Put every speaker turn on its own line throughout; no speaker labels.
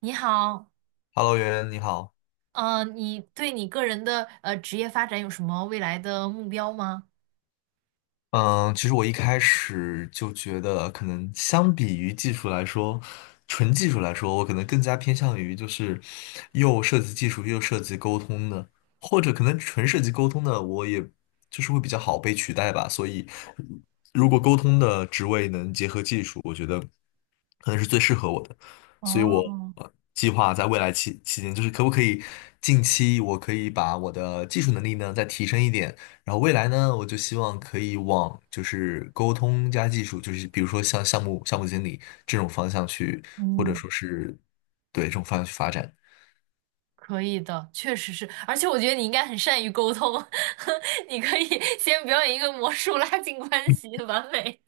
你好，
Hello，袁，你好。
嗯，你对你个人的职业发展有什么未来的目标吗？
嗯，其实我一开始就觉得，可能相比于技术来说，纯技术来说，我可能更加偏向于就是又涉及技术又涉及沟通的，或者可能纯涉及沟通的，我也就是会比较好被取代吧。所以，如果沟通的职位能结合技术，我觉得可能是最适合我的。所以我
哦，
计划在未来期间，就是可不可以近期我可以把我的技术能力呢再提升一点。然后未来呢，我就希望可以往就是沟通加技术，就是比如说像项目经理这种方向去，或者
嗯，
说是对这种方向去发展。
可以的，确实是，而且我觉得你应该很善于沟通，你可以 先表演一个魔术拉近关系，完美。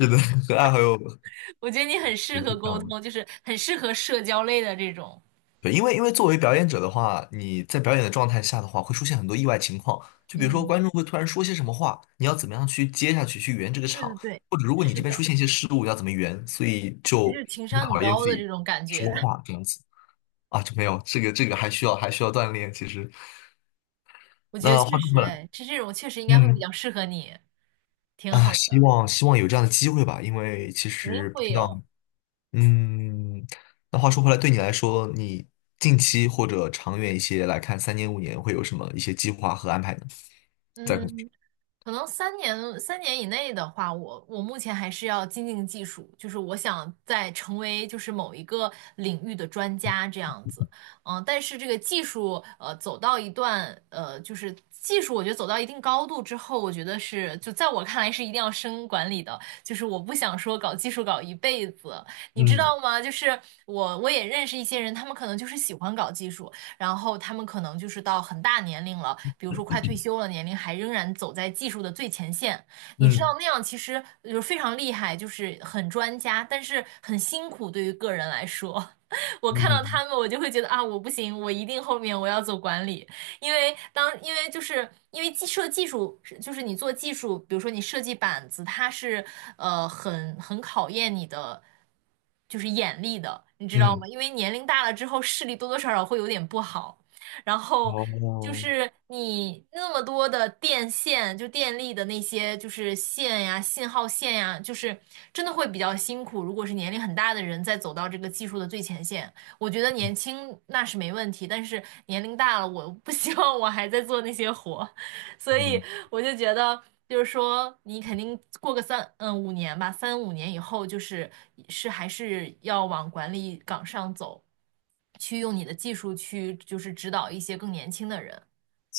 是的，和爱好有
我觉得你很适
有
合
挺
沟
像的。
通，就是很适合社交类的这种。
对，因为作为表演者的话，你在表演的状态下的话，会出现很多意外情况，就比如说
嗯，
观众会突然说些什么话，你要怎么样去接下去去圆这个
对
场，
对对，
或者如果你
是
这边出
的，
现一些失误，要怎么圆，所以
这
就
就是情
很
商很
考验
高
自
的这
己
种感觉。
说话这样子啊，就没有这个还需要锻炼，其实。
我觉得
那
确
话说
实，
回来，
哎，这种确实应该会比
嗯
较适合你，挺好
啊，希
的，
望希望有这样的机会吧，因为其
肯定
实不
会
知
有。
道，嗯，那话说回来，对你来说，你近期或者长远一些来看，三年五年会有什么一些计划和安排呢？在工作上，
嗯，可能三年以内的话，我目前还是要精进技术，就是我想在成为就是某一个领域的专家这样子，嗯，但是这个技术走到一段就是技术，我觉得走到一定高度之后，我觉得是就在我看来是一定要升管理的，就是我不想说搞技术搞一辈子，你知
嗯
道吗？就是我也认识一些人，他们可能就是喜欢搞技术，然后他们可能就是到很大年龄了，比如说快退休了年龄，还仍然走在技术的最前线。你知道
嗯
那样其实就是非常厉害，就是很专家，但是很辛苦对于个人来说。我看到
嗯
他们，我就会觉得啊，我不行，我一定后面我要走管理。因为当因为就是因为技术是就是你做技术，比如说你设计板子，它是很考验你的就是眼力的，你知道
嗯，
吗？因为年龄大了之后，视力多多少少会有点不好，然后，就
哦，
是你那么多的电线，就电力的那些，就是线呀、信号线呀，就是真的会比较辛苦。如果是年龄很大的人在走到这个技术的最前线，我觉得年轻那是没问题，但是年龄大了，我不希望我还在做那些活，所以
嗯，
我就觉得，就是说你肯定过个三五年吧，三五年以后，就是是还是要往管理岗上走，去用你的技术去就是指导一些更年轻的人。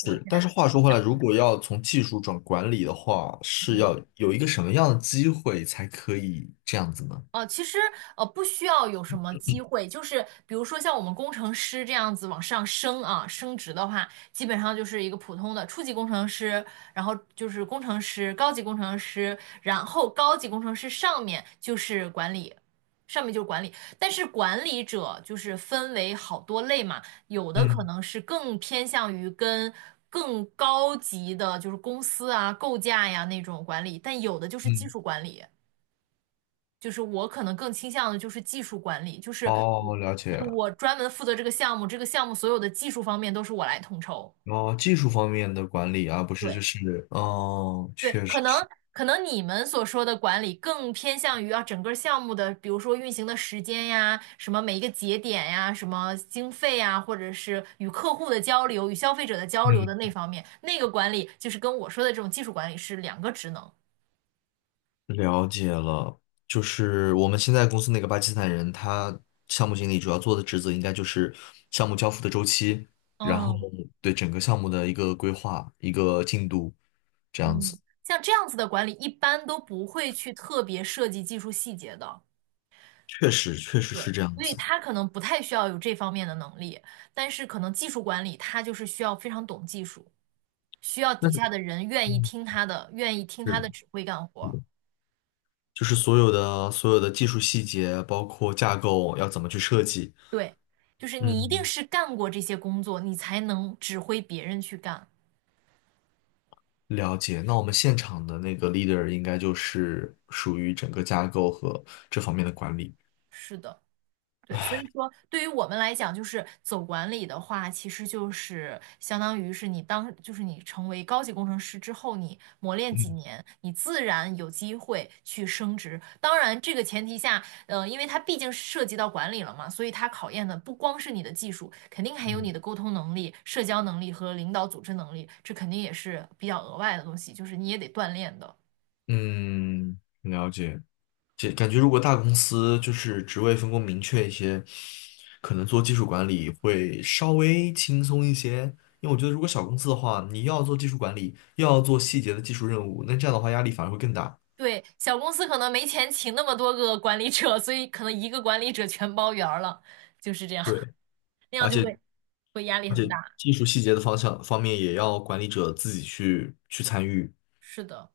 我现
但
在
是
就
话
这么
说回来，
想，
如果要从技术转管理的话，是
嗯。
要有一个什么样的机会才可以这样子呢？
哦，其实不需要有什么机会，就是比如说像我们工程师这样子往上升啊，升职的话，基本上就是一个普通的初级工程师，然后就是工程师、高级工程师，然后高级工程师上面就是管理，上面就是管理。但是管理者就是分为好多类嘛，有的可
嗯
能是更偏向于跟更高级的就是公司啊、构架呀那种管理，但有的就是技
嗯，
术管理。就是我可能更倾向的就是技术管理，就是我
哦，了
就
解。
是我专门负责这个项目，这个项目所有的技术方面都是我来统筹。
哦，技术方面的管理啊，不是就
对
是，哦，
对，
确
可
实
能
是，
可能你们所说的管理更偏向于啊整个项目的，比如说运行的时间呀，什么每一个节点呀，什么经费呀，或者是与客户的交流、与消费者的交流的那
嗯，
方面，那个管理就是跟我说的这种技术管理是两个职能。
了解了。就是我们现在公司那个巴基斯坦人，他项目经理主要做的职责应该就是项目交付的周期，然后
嗯
对整个项目的一个规划、一个进度，这样
嗯，
子。
像这样子的管理一般都不会去特别涉及技术细节的。
确实，确实
对，
是这样
所以
子。
他可能不太需要有这方面的能力，但是可能技术管理他就是需要非常懂技术，需要
那
底
是
下的人愿意
嗯
听他的，愿意听他
是
的指挥干活儿
是就是所有的技术细节，包括架构要怎么去设计，
对，就是你一定
嗯。
是干过这些工作，你才能指挥别人去干。
了解，那我们现场的那个 leader 应该就是属于整个架构和这方面的管理。
是的。对，所以说对于我们来讲，就是走管理的话，其实就是相当于是你当，就是你成为高级工程师之后，你磨练几
嗯
年，你自然有机会去升职。当然，这个前提下，因为它毕竟涉及到管理了嘛，所以它考验的不光是你的技术，肯定还有你
嗯
的沟通能力、社交能力和领导组织能力，这肯定也是比较额外的东西，就是你也得锻炼的。
嗯，了解。这感觉如果大公司就是职位分工明确一些，可能做技术管理会稍微轻松一些。因为我觉得如果小公司的话，你又要做技术管理，又要做细节的技术任务，那这样的话压力反而会更大。
对，小公司可能没钱请那么多个管理者，所以可能一个管理者全包圆儿了，就是这样，
对，
那样
而
就
且
会压力
而
很
且
大。
技术细节的方向方面也要管理者自己去参与。
是的。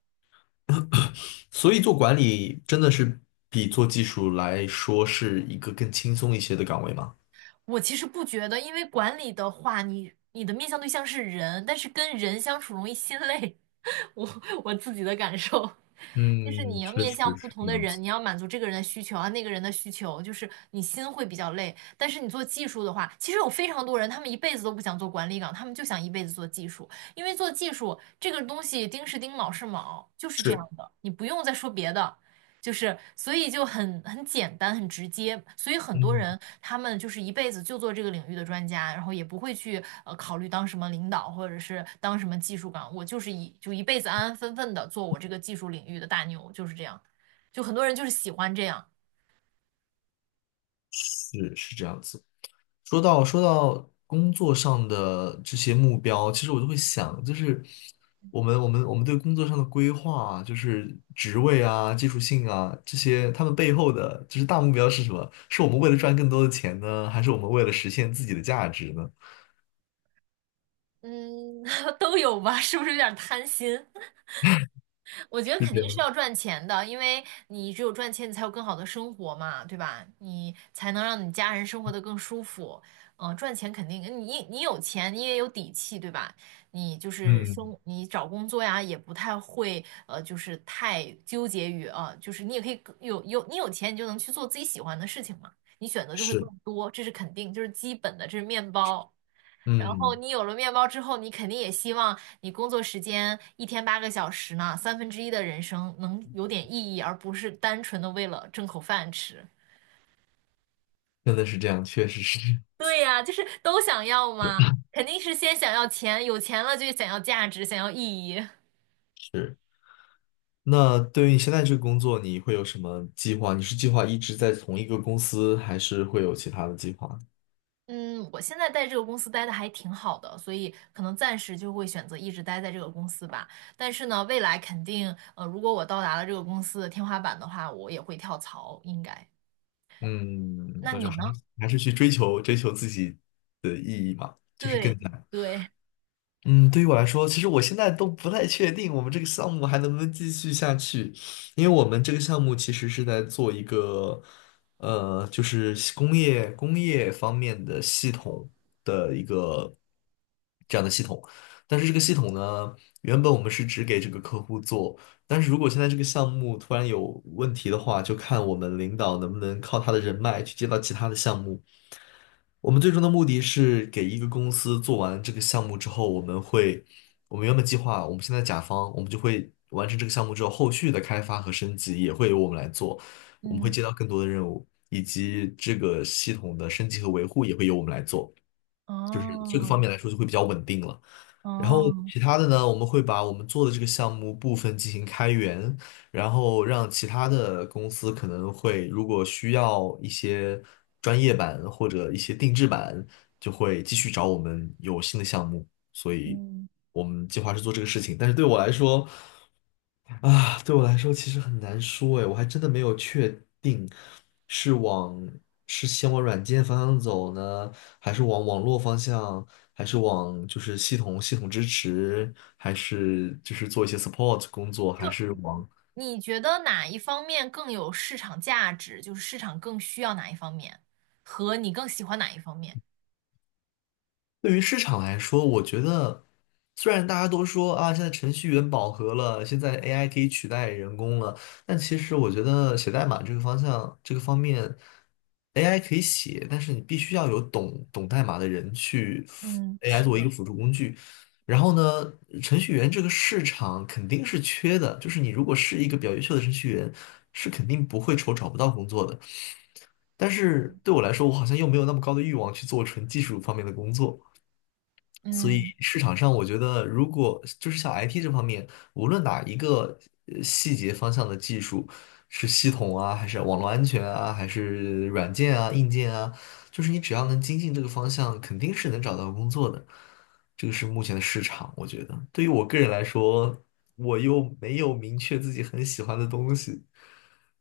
所以做管理真的是比做技术来说是一个更轻松一些的岗位吗？
我其实不觉得，因为管理的话，你的面向对象是人，但是跟人相处容易心累，我我自己的感受。就是
嗯，
你要
确
面向
实
不
是
同
这
的
样
人，
子。
你要满足这个人的需求啊，那个人的需求，就是你心会比较累。但是你做技术的话，其实有非常多人，他们一辈子都不想做管理岗，他们就想一辈子做技术，因为做技术这个东西丁是丁，卯是卯，就是这样
是，
的，你不用再说别的。就是，所以就很简单，很直接。所以很多
嗯，
人他们就是一辈子就做这个领域的专家，然后也不会去考虑当什么领导或者是当什么技术岗。我就是一辈子安安分分的做我这个技术领域的大牛，就是这样。就很多人就是喜欢这样，
是是这样子。说到工作上的这些目标，其实我就会想，就是我们对工作上的规划啊，就是职位啊、技术性啊这些，他们背后的就是大目标是什么？是我们为了赚更多的钱呢，还是我们为了实现自己的价值呢？
嗯，都有吧？是不是有点贪心？我觉得
是
肯
这
定是
样。
要赚钱的，因为你只有赚钱，你才有更好的生活嘛，对吧？你才能让你家人生活得更舒服。嗯，赚钱肯定，你有钱，你也有底气，对吧？你就是
嗯
生，你找工作呀，也不太会，就是太纠结于啊、就是你也可以更有你有钱，你就能去做自己喜欢的事情嘛，你选择就会更
是。
多，这是肯定，就是基本的，这是面包。然后
嗯。
你有了面包之后，你肯定也希望你工作时间一天八个小时呢，三分之一的人生能有点意义，而不是单纯的为了挣口饭吃。
真的是这样，确实是。
对呀，就是都想要嘛，肯定是先想要钱，有钱了就想要价值，想要意义。
是。那对于你现在这个工作，你会有什么计划？你是计划一直在同一个公司，还是会有其他的计划？
嗯，我现在在这个公司待的还挺好的，所以可能暂时就会选择一直待在这个公司吧。但是呢，未来肯定，如果我到达了这个公司的天花板的话，我也会跳槽，应该。
嗯，
那
那就
你
还
呢？
是还是去追求自己，就是
对
更难。
对。
嗯，对于我来说，其实我现在都不太确定我们这个项目还能不能继续下去，因为我们这个项目其实是在做一个，就是工业方面的系统。这样的系统。但是这个系统呢，原本我们是只给这个客户做，但是如果现在这个项目突然有问题的话，就看我们领导能不能靠他的人脉去接到其他的项目。我们最终的目的是给一个公司做完这个项目之后，我们会，我们原本计划，我们现在甲方，我们就会完成这个项目之后，后续的开发和升级也会由我们来做，我们会
嗯，
接到更多的任务，以及这个系统的升级和维护也会由我们来做。就是这个方
哦，
面来说就会比较稳定了。然后
哦，
其他的呢，我们会把我们做的这个项目部分进行开源，然后让其他的公司可能会如果需要一些专业版或者一些定制版，就会继续找我们有新的项目。所以
嗯，
我们计划是做这个事情，但是对我来说。啊，对我来说其实很难说哎，我还真的没有确定是往是先往软件方向走呢，还是往网络方向，还是往就是系统支持，还是就是做一些 support 工作，还
就
是往
你觉得哪一方面更有市场价值？就是市场更需要哪一方面，和你更喜欢哪一方面？
对于市场来说，我觉得虽然大家都说啊，现在程序员饱和了，现在 AI 可以取代人工了，但其实我觉得写代码这个方向，这个方面，AI 可以写，但是你必须要有懂代码的人去
嗯，
AI
是
作为一个
的，
辅助工具。然后呢，程序员这个市场肯定是缺的，就是你如果是一个比较优秀的程序员，是肯定不会愁找不到工作的。但是对我来说，我好像又没有那么高的欲望去做纯技术方面的工作。所以
嗯，
市场上，我觉得如果就是像 IT 这方面，无论哪一个细节方向的技术，是系统啊，还是网络安全啊，还是软件啊、硬件啊，就是你只要能精进这个方向，肯定是能找到工作的。这个是目前的市场，我觉得。对于我个人来说，我又没有明确自己很喜欢的东西，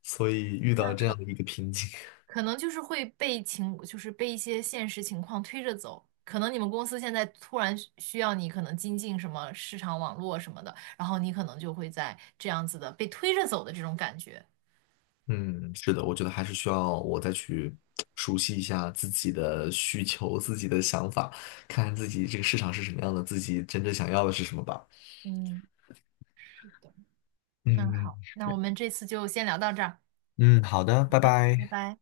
所以遇
那
到这样
可
的一个瓶颈。
可能就是会被情，就是被一些现实情况推着走。可能你们公司现在突然需要你，可能精进什么市场网络什么的，然后你可能就会在这样子的被推着走的这种感觉。
嗯，是的，我觉得还是需要我再去熟悉一下自己的需求、自己的想法，看看自己这个市场是什么样的，自己真正想要的是什么吧。
嗯，是的，那
嗯，
好，
是
那
这
我
样。
们这次就先聊到这儿。
嗯，好的，拜
的，拜
拜。
拜。